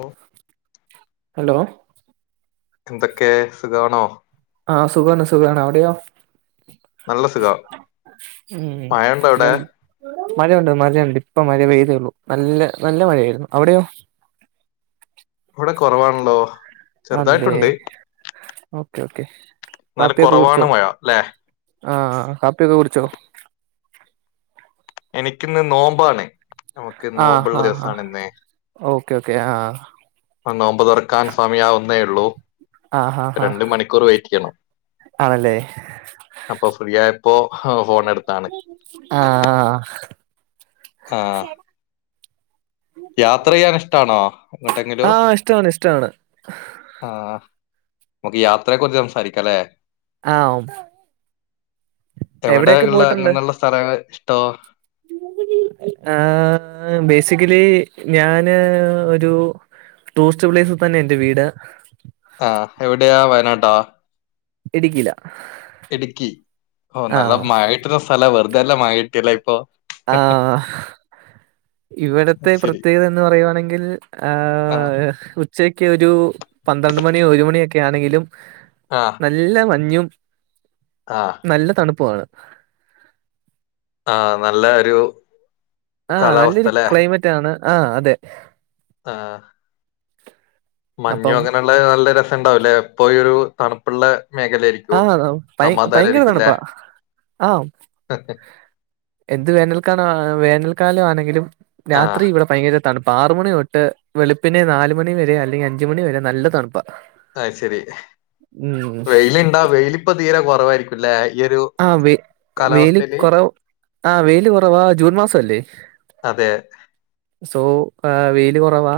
ഓ hello എന്തൊക്കെ സുഖാണോ ആഹ സുഖാണ് സുഖാണ് അവിടെയോ നല്ല സുഖം ഉം മഴയുണ്ടോ പിന്നെ അവിടെ മഴയുണ്ട് മഴയുണ്ട് ഇപ്പ മഴ പെയ്തേള്ളു നല്ല നല്ല മഴയായിരുന്നു അവിടെയോ [inaudible] ഇവിടെ കൊറവാൺളോ അല്ലേ ഓക്കെ ഓക്കെ എന്നാലും കാപ്പിയൊക്കെ കുറവാണ് കുടിച്ചോ മഴ അല്ലെ ആ ആ കാപ്പിയൊക്കെ കുടി ച്ചോ എനിക്കിന്ന് നോമ്പാണെ നമുക്ക് ആഹ് നോമ്പ്ള്ള ആഹ് ആഹ് ദിവസാണ് ഇന്നെ ഓക്കെ ഓക്കെ ആഹ് പ്പം നോമ്പ് തുറക്കാൻ സമയാവുന്നേ ഒള്ളൂ ആഹ് ആഹ് ആഹ് രണ്ട് മണിക്കൂർ വെയ് റ്റെയ്യണം ആണല്ലേ അപ്പൊ ഫ്രീ ആയപ്പോ ഹ് ഫോൺ എടുത്താണ് ആഹ് ആഹ് യാത്രെയ്യാൻ ഇഷ്ട്ടാണോ എങ്ങോട്ടെങ്കിലും ആഹ് ഇഷ്ടമാണ് ഇഷ്ടമാണ് ആഹ നമുക്ക് യാത്രയെക്കുറിച്ച് സംസാരിക്കാലേ ആഹ് എവിടെയൊക്കെ എവിടെയുള്ള പോയിട്ടുണ്ട് അങ്ങനുള്ള സ്ഥലങ്ങൾ ഇഷ്ട്ടോ [inaudible] ആ ബേസിക്കലി ഞാന് ഒരു ടൂറിസ്റ്റ് പ്ലേസിൽ തന്നെ എന്റെ വീട് താ ഇടുക്കീല ഇടുക്കി ഓ നല്ല ആഹ് മയ കിട്ടുന്ന സ്ഥലാ വെറുതെയല്ല മയ കിട്ടിയേല്ലേ ഇപ്പൊ ആഹ് അത് ഇവടത്തെ ശരി പ്രത്യേകത എന്ന് പറയുവാണെങ്കിൽ ആ ആഹ് ഉച്ചയ്ക്ക് ഒരു പന്ത്രണ്ട് മണിയൊരു മണിയൊക്കെ ക്കെയാന്നെങ്കിലും ആ നല്ല മഞ്ഞും ആ നല്ല തണുപ്പുവാണ് ആഹ് നല്ലാ ഒരു ആഹ് കാലാവസ്ഥ നല്ലൊരു ക്ലൈമറ്റാണ് ആഹ് അതെ ആഹ് മഞ്ഞു അപ്പം അങ്ങനൊള്ള നല്ല രസണ്ടാവുല്ലേ ഇപ്പൊ ഈ ഒരു തണുപ്പ്ള്ള ആഹ് ഭയ് ഭയങ്കര തണ്പ്പാ ആഹ് എന്ത് വേനൽക്കാലവാ വേനൽക്കാലവാണെങ്കിലും ആ രാത്രി ഇവിടെ ഭയങ്കര തണ്പ്പാ ആറു മണി തൊട്ട് വെളുപ്പിന് നാല് മണി വരെ അല്ലെങ്കി അഞ്ച് മണി വരെ നല്ല തണുപ്പാ അയ് ശെരി ഉം വെയിലിണ്ടാ വെയിലിപ്പ തീരെ കൊറവായിരിക്കുംല്ലേ അയ് ആഹ് വെയ് വെയില് കൊറവ് ആഹ് വെയില് കൊറവാ ജൂൺ മാസവല്ലേ അതെ സോ ആഹ് വെയില് കൊറവാ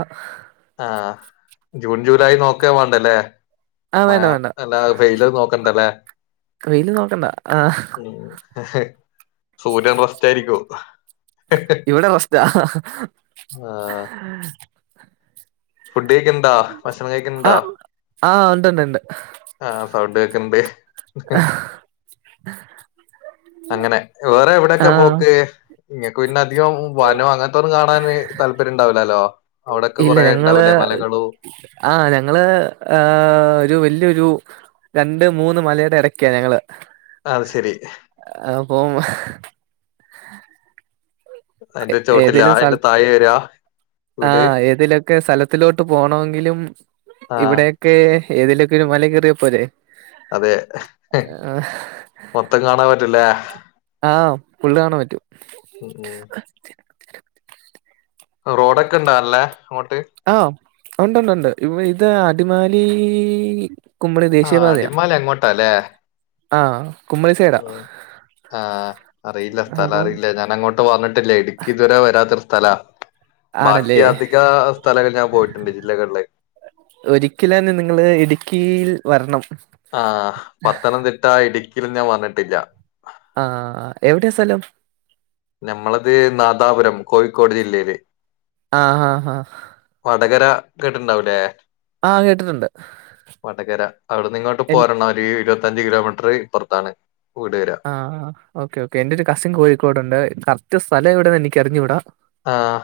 ആഹ് ജൂൺ ജൂലൈ നോക്കേ വേണ്ടല്ലേ ആഹ് മയ വേണ്ട വേണ്ട അല്ലാ വെയില് നോക്കണ്ടല്ലേ വെയില് നോക്കണ്ട ആഹ് സൂര്യൻ റെസ്റ്റായിരിക്കും ഇവടെ റെസ്റ്റാ ആ ഫുഡ് കഴിക്കൻണ്ടാ ഭക്ഷണം കഴിക്കൻണ്ടാ ആഹ് ആഹ് ഉണ്ട്ണ്ട്ണ്ട് ആഹ് സൗണ്ട് കേക്കൻണ്ട് അങ്ങനെ വേറെ എവിടേക്കാ ആഹ് പോക്ക് ഇങ്ങക്ക് പിന്നധികോം വനോ അങ്ങനത്തൊന്നും കാണാന് താല്പര്യണ്ടാവൂലാലോ ഇല്ല ഞങ്ങള് ആഹ് ഞങ്ങള് ആ ഒരു വല്ല്യൊരു രണ്ട് മൂന്ന് മലയുടെ എടയ്ക്കാ ഞങ്ങള് അത് ശെരി അപ്പോം അയിന്റെ ചോട്ടിലാ അയ്ന്റെ തായേ വര്ആ ആഹ് ഏതേലൊക്കെ സ്ഥലത്തിലോട്ട് പോണമെങ്കിലും ആഹ് ഇവിടെയൊക്കേ ഏതേലൊക്കെയൊരു മല കേറിയാ പോരെ അതെ മൊത്തം കാണാൻ പറ്റൂല്ലേ ആഹ് ഫുള്ള് കാണാൻ പറ്റും ഉം ഉം റോഡൊക്കെ ഇണ്ടാല്ലേ ആഹ് ഒണ്ടൊണ്ടുണ്ട് ഇവ് ഇത് അടിമാലീ കുമളി ആഹ് ദേശീയപാതയാ അടിമാലി അങ്ങോട്ടാല്ലേ ആഹ് കുമ്മളി സൈഡാ ആഹ് അറിയില്ല അപ്പം സ്ഥലറിയില്ല ഞാൻ അങ്ങോട്ട് വന്നിട്ടില്ലേ ഇടുക്കിതുവരെ വരാത്തൊരു സ്ഥലാ ബാക്കി ആണല്ലേ അധികാ സ്ഥലങ്ങൾ ഞാൻ പോയിട്ടുണ്ട് ജില്ലകള്ള് ഒരിക്കല് അന്നെ നിങ്ങള് ഇടുക്കീൽ ആഹ് പത്തനംതിട്ട ഇടുക്കിലൊന്ന് ഞാൻ വന്നട്ടില്ല ആഹ് എവിടെയാ സലം ഞമ്മളത് നാദാപുരം കോഴിക്കോട് ജില്ലേല് ആഹാഹാ കേട്ടിണ്ടാവൂല്ലേ കേട്ടിട്ടുണ്ട് വടകര അവിടന്നിങ്ങോട്ട് എൻ പോരണം ഒരു ഇരുവത് ത്തഞ്ച് കിലോമീറ്റർ ഇപ്പറത്താണ് ആഹ് ആഹ് ഓക്കെ ഓക്കെ എൻ്റൊരു കസിൻ കോഴിക്കോടൊണ്ട് കറക്റ്റ് സ്ഥല എവിടേന്നെനിക്കറിഞ്ഞൂടാ ആഹ്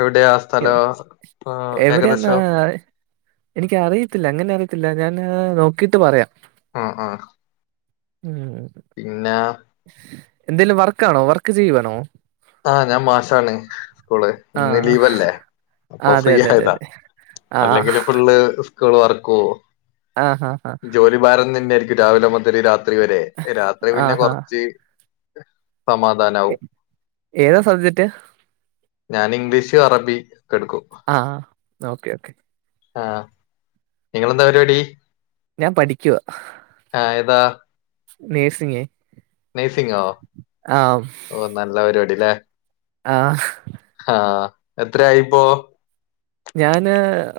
എവിടെയാ സ്ഥലോ എവ് ഉം എവിടെയാന്ന് ഏകദേശം എനിക്ക് അറിയത്തില്ല അങ്ങനെ അറിയത്തില്ല ഞാന് നോക്കീട്ട് പറയാം ആഹ് ആഹ് ഉം പിന്നെ എന്തേങ്കലും വർക്ക് ആണോ വർക്ക് ചെയ്യുവാണോ ആഹ ഞാൻ മാഷാണ് സ്കൂള് ആ ഇന്ന് ലീവ് അല്ലേ ആ അപ്പൊ അതെ ഫ്രീ അതെ അതെ ആയതാ അതെ ആ അല്ലെങ്കില് ഫുള്ള് സ്കൂള് വർക്കും ആ ആ ആ ജോലി ഭാരം തന്നൊയായിരിക്കും രാവിലെ മുതൽ രാത്രി വരെ രാത്രി ആ പിന്നെ ആ കൊറച്ച് സമാധാനാവും എ- ഏതാ സബ്ജക്റ്റ് ഞാൻ ഇംഗ്ലീഷ് അറബി ഒക്കെ എടുക്കും ഓക്കേ ഓക്കേ ആഹ നിങ്ങളെന്താ പരിപാടി ഞാൻ പഠിക്കുവാ ആ ഏതാ നേഴ്സിങ് നെഴ്സിങ്ങോ ഓ നല്ല പരിപാടി ല്ലേ ആഹ ആഹ എത്രയായിപ്പോ ഞാന്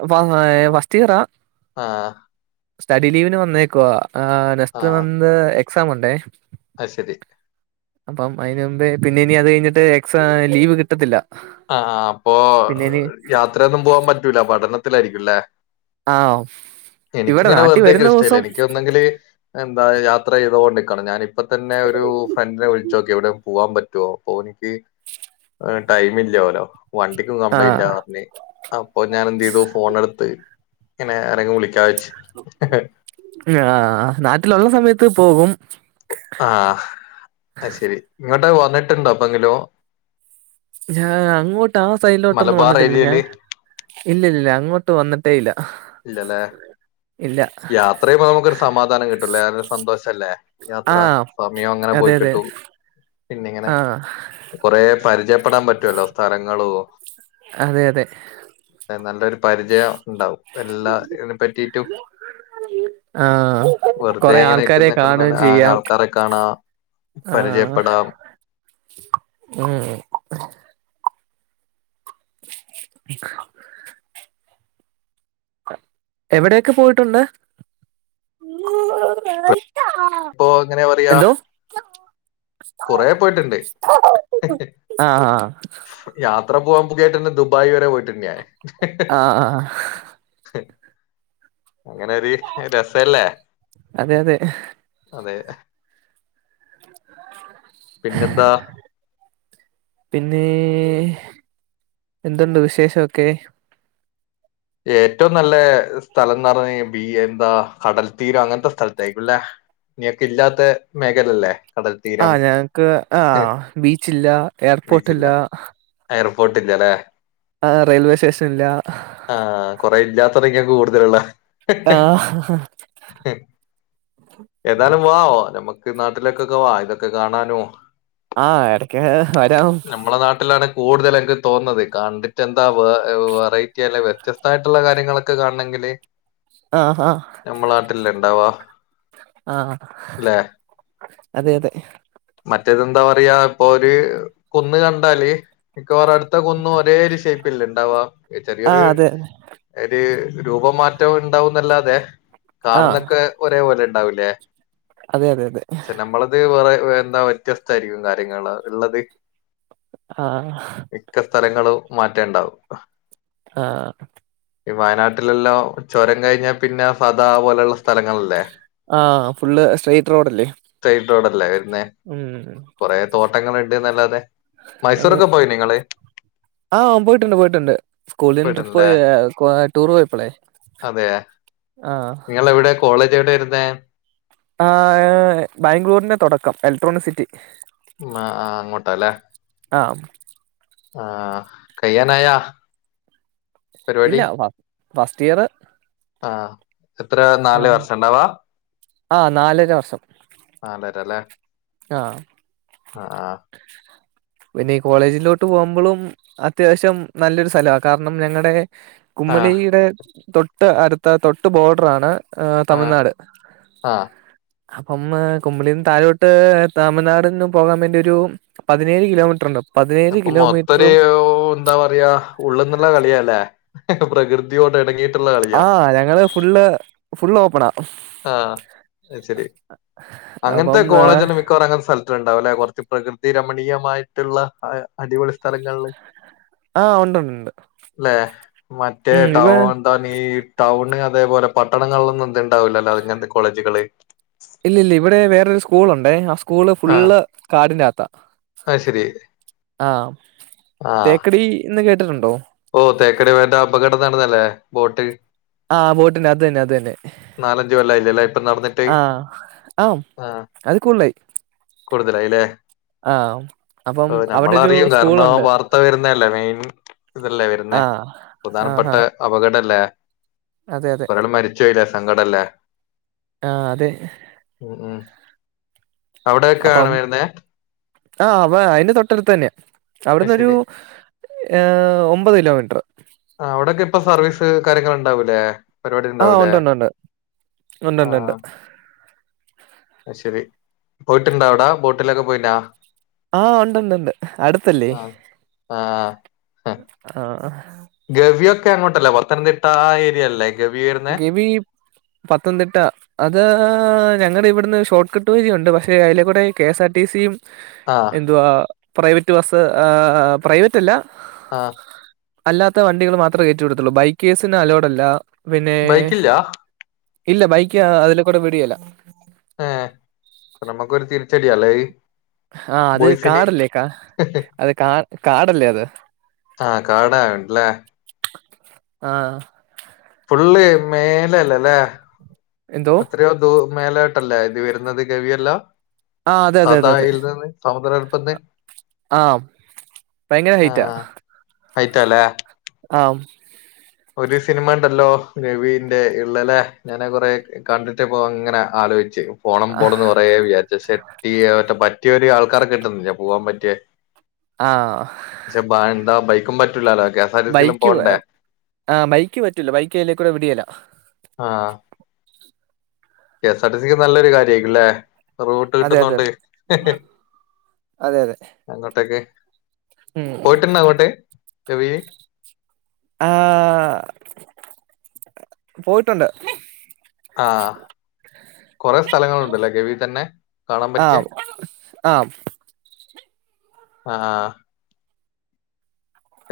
വ ഫസ്റ്റ്ഇയറാ ആഹ സ്റ്റഡി ലീവിന് വന്നേക്കുവാ നെസ്റ്റ് വന്ന് എക്സാം ഉണ്ടേ അ ശരി അപ്പം അതിനന് മുമ്പേ പിന്നെ ഇനി അത് കഴിഞ്ഞിട്ട് എക്സ ലീവ് കിട്ടത്തില്ല ആ അപ്പൊ പിന്നെ ഇനി യാത്രയൊന്നും പോവാൻ പറ്റൂല പഠനത്തിലായിരിക്കുംല്ലെ ആഹ എനിക്കിങ്ങനെ വെറുതെ നിക്കാൻ ഇഷ്ടല്ല എനക്ക് ഒന്നെങ്കില് എന്താ യാത്ര ചെയ്തോണ്ട് ക്കണം ഞാനിപ്പം തന്നെ ഒരു ഫ്രണ്ടിനെ വിളിച്ച ച്ചോക്കി എവിടെ പോവാൻ പറ്റുവോ ഓനിക്ക് ടൈം ഇല്ലോലൊ വണ്ടിക്കും കംപ്ലൈന്റാ ആഹ് പറഞ് അപ്പോ ഞാൻ എന്തെയ്തു ഫോൺ എടുത്ത് ഇങ്ങനെ ആർരെങ്കി വിളിക്ക ആഹ നാട്ടില് ഉള്ള സമയത്ത് പോകും ആഹ് അത് ശെരി ഇങ്ങോട്ട് വന്നിട്ടുണ്ടോ എപ്പോ എങ്കിലോ ഞാൻ അങ്ങോട്ട് ആ സൈഡിലോട്ടൊന്നും മലബാർ വന്നിട്ടില്ല ഞാൻ ഏരിയയില് ഇല്ലില്ല അങ്ങോട്ട് വന്നിട്ടേ ഇല്ല ഇല്ലലെ ഇല്ല യാത്രയുമ്പം നമുക്കൊരു സമാധാനം കിട്ടൂലേ ഒര് സന്തോഷം ഷല്ലേ യാത്ര ആഹ് സമയം അങ്ങനെ അതെ പോയി അതെ കിട്ടും പിന്നിങ്ങനെ ആഹ് കൊറേ പരിചയപ്പെടാൻ പറ്റുവല്ലോ സ്ഥലങ്ങളും അതെ അതെ അ നല്ലൊരു പരിചയം ഉണ്ടാവും എല്ലാ ഇതിനെ പറ്റിട്ടും ആഹ് വെറുതെ കൊറെ ഇങ്ങനെ ആൾക്കാരെ നിക്കുന്നക്കാളും കാണുകയും നല്ലേ ചെയ്യാം ആൾക്കാരെ കാണാ ആഹ് പരിചയപ്പെടാം ഉം [unintelligible] എവിടെയൊക്കെ പോയിട്ടുണ്ട് ഇപ്പൊ എങ്ങനെ പറയാ എന്തോ കുറെ പോയിട്ടുണ്ട് ആ യാത്ര പോവാൻ പൂതിയായിട്ട് ദുബായി വരെ പോയിട്ടുണ്ട് ഞാൻ ആഹ ആ അങ്ങനെ ഒരു രസല്ലേ അതെ അതെ അതെ പിന്നെന്താ പിന്നെ എന്തുണ്ട് വിശേഷമൊക്കെ ഏറ്റവും നല്ല സ്ഥലംന്ന് പറഞ്ഞ ബി എന്താ കടൽത്തീരം അങ്ങനത്തെ സ്ഥലത്ത് ആയിരിക്കുംല്ലെ നിങ്ങക്ക് ഇല്ലാത്ത മേഖല അല്ലേ കടൽ ആ തീരം ഞങ്ങക്ക് ആ ബീച്ചില്ല എയർപോർട്ടില്ല പോട്ടില്ലലെ ആ റെയിൽവേ സ്റ്റേഷൻ ഇല്ല ആഹ കൊറെ ഇല്ലാത്തടങ്ങളാ കൂടുതലുളേ ആ ഏതാലും വാ നമ്മക്ക് നാട്ടിലേക്കൊക്കെ വാ ഇതൊക്കെ കാണാനും ആഹ് എടക്ക് വരാം നമ്മളെ നാട്ടിലാണ് കൂടുതൽ എനിക്ക് തോന്നുന്നത് കണ്ടിട്ട് എന്താ വെറൈറ്റി അല്ല വ്യത്യസ്തായിട്ടുള്ള കാര്യങ്ങളൊക്കെ കാണണെങ്കിൽ ല് ആ ആ നമ്മളെ നാട്ടിലല്ലേ ണ്ടാവ ആഹ് അതെ അതെ മറ്റേത് എന്താ പറയാ ഇപ്പൊ ഒരു കുന്ന് കണ്ടാല് മിക്കവാറും അടുത്ത കുന്നും ഒരേ ഒരു ഷേപ്പല്ല ഇണ്ടാവാ ആ ചെറിയൊരു അതെ ഒരു രൂപമാറ്റം ഉണ്ടാവുന്നല്ലാതെ ആ കാണുന്നൊക്കെ ഒരേപോലെ ഇണ്ടാവൂലേ അതെ അതെ അതെ പക്ഷെ നമ്മളത് വേറെ വേ എന്താ വ്യത്യസ്ത ആയിരിക്കും കാര്യങ്ങള് ള്ളത് ആഹ് സ്ഥലങ്ങള് മാറ്റേണ്ടാവും ആ ഈ വയനാട്ടിലെല്ലാം ചുരം കഴിഞ്ഞാൽ പിന്നെ സദാ പോലെയുള്ള സ്ഥ സ്ഥലങ്ങളല്ലേ ആ ഫുള്ള് സ്ട്രെയിറ്റ് റോഡല്ലേ സെയിം റോഡ് അല്ലേ വരുന്നെ ഉം കൊറെ തോട്ടങ്ങളുണ്ട് ന്നല്ലാതെ മൈസൂരോക്കെ പോയി നിങ്ങള് ആ പോയിട്ടുണ്ട് പോയിട്ടുണ്ട് സ്കൂളിന് ട്രിപ്പ് പോയി ടൂർ പോയപ്പോളെ അതെയ നിങ്ങൾ എവിടെ കോളേജ് എവിടെ വരുന്നേ ആ ബാംഗ്ലൂരിന്റെ തുടക്കം എലക്ട്രോണിക് സിറ്റി മ ആ ആ അങ്ങോട്ടല്ലേ ആ ആ കയ്യാനായാ ഇല്ല ഫ ഫസ്റ്റ് ഇയർ ആ എത്രയാ നാല് വർഷ ഉണ്ടാവാ ആഹ് നാലര വർഷം നാലര ല്ലേ ആഹ് ആ ആ പിന്നെ ഈ കോളേജിലോട്ട് പോകുമ്പോളും അത്യാവശ്യം നല്ലൊരു സ്ഥലവാ കാരണം ഞങ്ങടെ ആ കുമ്മളീയുടെ തൊട്ട് അടുത്ത തൊട്ട് ബോർഡർ ആണ് ആ തമിഴ്നാട് ആ അപ്പം കുമ്പളീന്ന് തഴോട്ട ട്ട് തമിഴ്നാട് നിന്നും പോകാൻ വേണ്ടി ഒരു പതിനേഴ് കിലോമീറ്റർ ഉണ്ട് പതിനേഴ് അപ്പൊ മൊത്തര് കിലോമീറ്ററും ഊ എന്താ പറയാ ഉള്ള്ന്നുള്ള കളിയാല്ലേ പ്രകൃതിയോടെ ഇണങ്ങിയിട്ട് ആ ഞങ്ങള് ഫുള്ള് ഫുള്ള് ആ ആയിശരി അങ്ങനത്തെ അപ്പം ആഹ് കോളേജ്ന്ന മിക്കവാറും അങ്ങനെത്തെ സ്ഥലത്താ ഉണ്ടാവലെ കുറച്ച് പ്രകൃതി രമണീയമായിട്ടുള്ള അടിപൊളി സ്ഥലങ്ങളില് ആഹ് ഉണ്ടുണ്ടുണ്ട് അല്ലെ മറ്റേ ഉം ഇവ ടൗൺന്താ ഈ ടൗൺ ണ് അതേപോലെ പട്ടണങ്ങളിലൊന്നും ഇത് ഉണ്ടാവില്ലല്ലോ ഇങ്ങനത്തെ കോളേജുകള് ഇല്ല ഇല്ല ഇവിടെ വേറരു സ്കൂളുണ്ടെ ആ സ്കൂള് ആ ഫുള്ള് കാടിന്റെ അകത്താ അത് ശരി ആഹ് ആ തേക്കടി എന്ന് കേ ഓ തേക്കടി വേണ്ട അപകടം നടന്നല്ലേ ബോട്ട് ആഹ് ബോട്ടിന്റെ അത് തന്നെ അത് തന്നെ നാലഞ്ച് കൊല്ലായില്ലല്ലേ ഇപ്പൊ നടന്നിട്ട് ആഹ് ആഹ് ആ അത് കൂളിലായി കൂടുതലായില്ലേ ആഹ് അപ്പം ആ അവിടെ ഒരു നമ്മളറിയും കാരണം സ്കൂളുണ്ട് വാർത്ത വരുന്നല്ലേ മെയിൻ ഇതല്ലേ വരുന്നേ ആഹ് പ്രധാനപ്പെട്ട ആഹാ അപകടല്ലേ അതെ അതെ ഒരാൾ മരിച്ച് കഴിഞ്ഞ സങ്കടല്ലേ ആ അതെ അവിടെക്കെയാണ് അപ്പം വരുന്നേ ആഹ് അവ അതിന്റെ തൊട്ടടുത്ത് തന്നെയാ അത് അവിടന്നൊരു ശരി ഏഹ് ഒമ്പത് കിലോമീ ആ അവിടൊക്കെ ഇപ്പൊ സർവീസ് കാര്യങ്ങൾ ഉണ്ടാവൂലേ പരിപാടി ആഹ് ഉണ്ടാവൂലേ ഉണ്ടുണ്ടുണ്ട് ഉണ്ടുണ്ടുണ്ട് ആഹ് ശരി പോയിട്ടുണ്ട അവിടാ ബോട്ടിലൊക്കെ പോയിനാ ആഹ് ഉണ്ടണ്ട്ണ്ട് അടുത്തല്ലേ ആ ആ ആഹ് അങ്ങോട്ടല്ല പത്തനംതിട്ട ആ ഏരിയല്ലേ ഗവി പത്തംതിട്ട അത് ഞങ്ങളടെ ഇവിടുന്ന് ഷോർട്ട് കട്ട് വഴിണ്ട് പക്ഷേ അതിലക്കൂടെ കെ എസ് ആർ ടി സിയും ആ എന്തുവാ പ്രൈവറ്റ് ബസ്സ് ഏഹ് പ്രൈവറ്റ് അല്ല ആഹ് അല്ലാത്ത വണ്ടികൾ മാത്രമേ കയറ്റി വിടത്തുള്ളൂ ബൈക്കേഴ്സിന് അലോഡ് അല്ല പിന്നെ ബൈക്കില്ല ഇല്ല ബൈക്ക് അതിലെ കൂടെ വിടിയേല്ല ഏ നമുക്കൊരു [unintelligible] ആഹ് അത് ബോയ്സിന് കാടല്ലേ കാ അത് കാ കാടല്ലേ അത് ആഹ് കാടായോണ്ടല്ലേ ആഹ് ഫുള്ള് മേലല്ലേല്ലേ എന്തോ എത്രയോ ദൂ മേലോട്ടല്ല ഇത് വരുന്നത് ഗവിയെല്ലാം ആഹ് അതെ അതെ അതെ അതെ സമുദ്രനിരപ്പിൽ നിന്ന് ആഹ് ഭയങ്കര ആ ഹൈറ്റാ [unintelligible] ആം ഒരു സിനിമ ഉണ്ടല്ലോ ഗവിന്റെ ഉള്ളലെ ഞാനെ കൊറെ കണ്ടിട്ട് പോ അങ്ങനെ ആലോയിച്ച് പോണം പോണംന്ന് കുറേ വിചാരിച്ച് ക്ഷെ [unintelligible] പറ്റിയ ഒരു ആൾക്കാര കിട്ടുന്നില്ല പോവാൻ പറ്റിയ ആ പക്ഷെ ബേണ്ട ബൈക്കും പറ്റൂലാലോ കെ എസ് ആർ ടിസിയിലും ബൈക്ക് പോണ്ടേ ആ ബൈക്ക് പറ്റൂല ബൈക്ക് അയിലെക്കൂടെ വിടെല ആ കെ എസ് ആർ ടി സിക്ക് നല്ലൊരു കാര്യയിരിക്കുംല്ലേ റൂട്ട് അതെ അതെ കിട്ടുന്നുണ്ട് അതെ അതെ അതെ അങ്ങോട്ടൊക്കെ ഉം പോയിട്ടുണ്ട അങ്ങോട്ട് ഗവില് ആഹ് പോയിട്ടുണ്ട് ആഹ് കുറെ സ്ഥലങ്ങളുണ്ടല്ലെ ഗവി തന്നെ കാണാൻ ആ പറ്റിയ ആ ആഹ്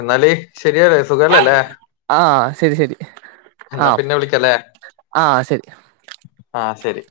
എന്നാല് ശരിയല്ലേ സുഖല്ലല്ലേ ആ ശരി ശരി ആ എന്നാ പിന്നെ വിളിക്കല്ലേ ആ ശരി ആഹ് ശരി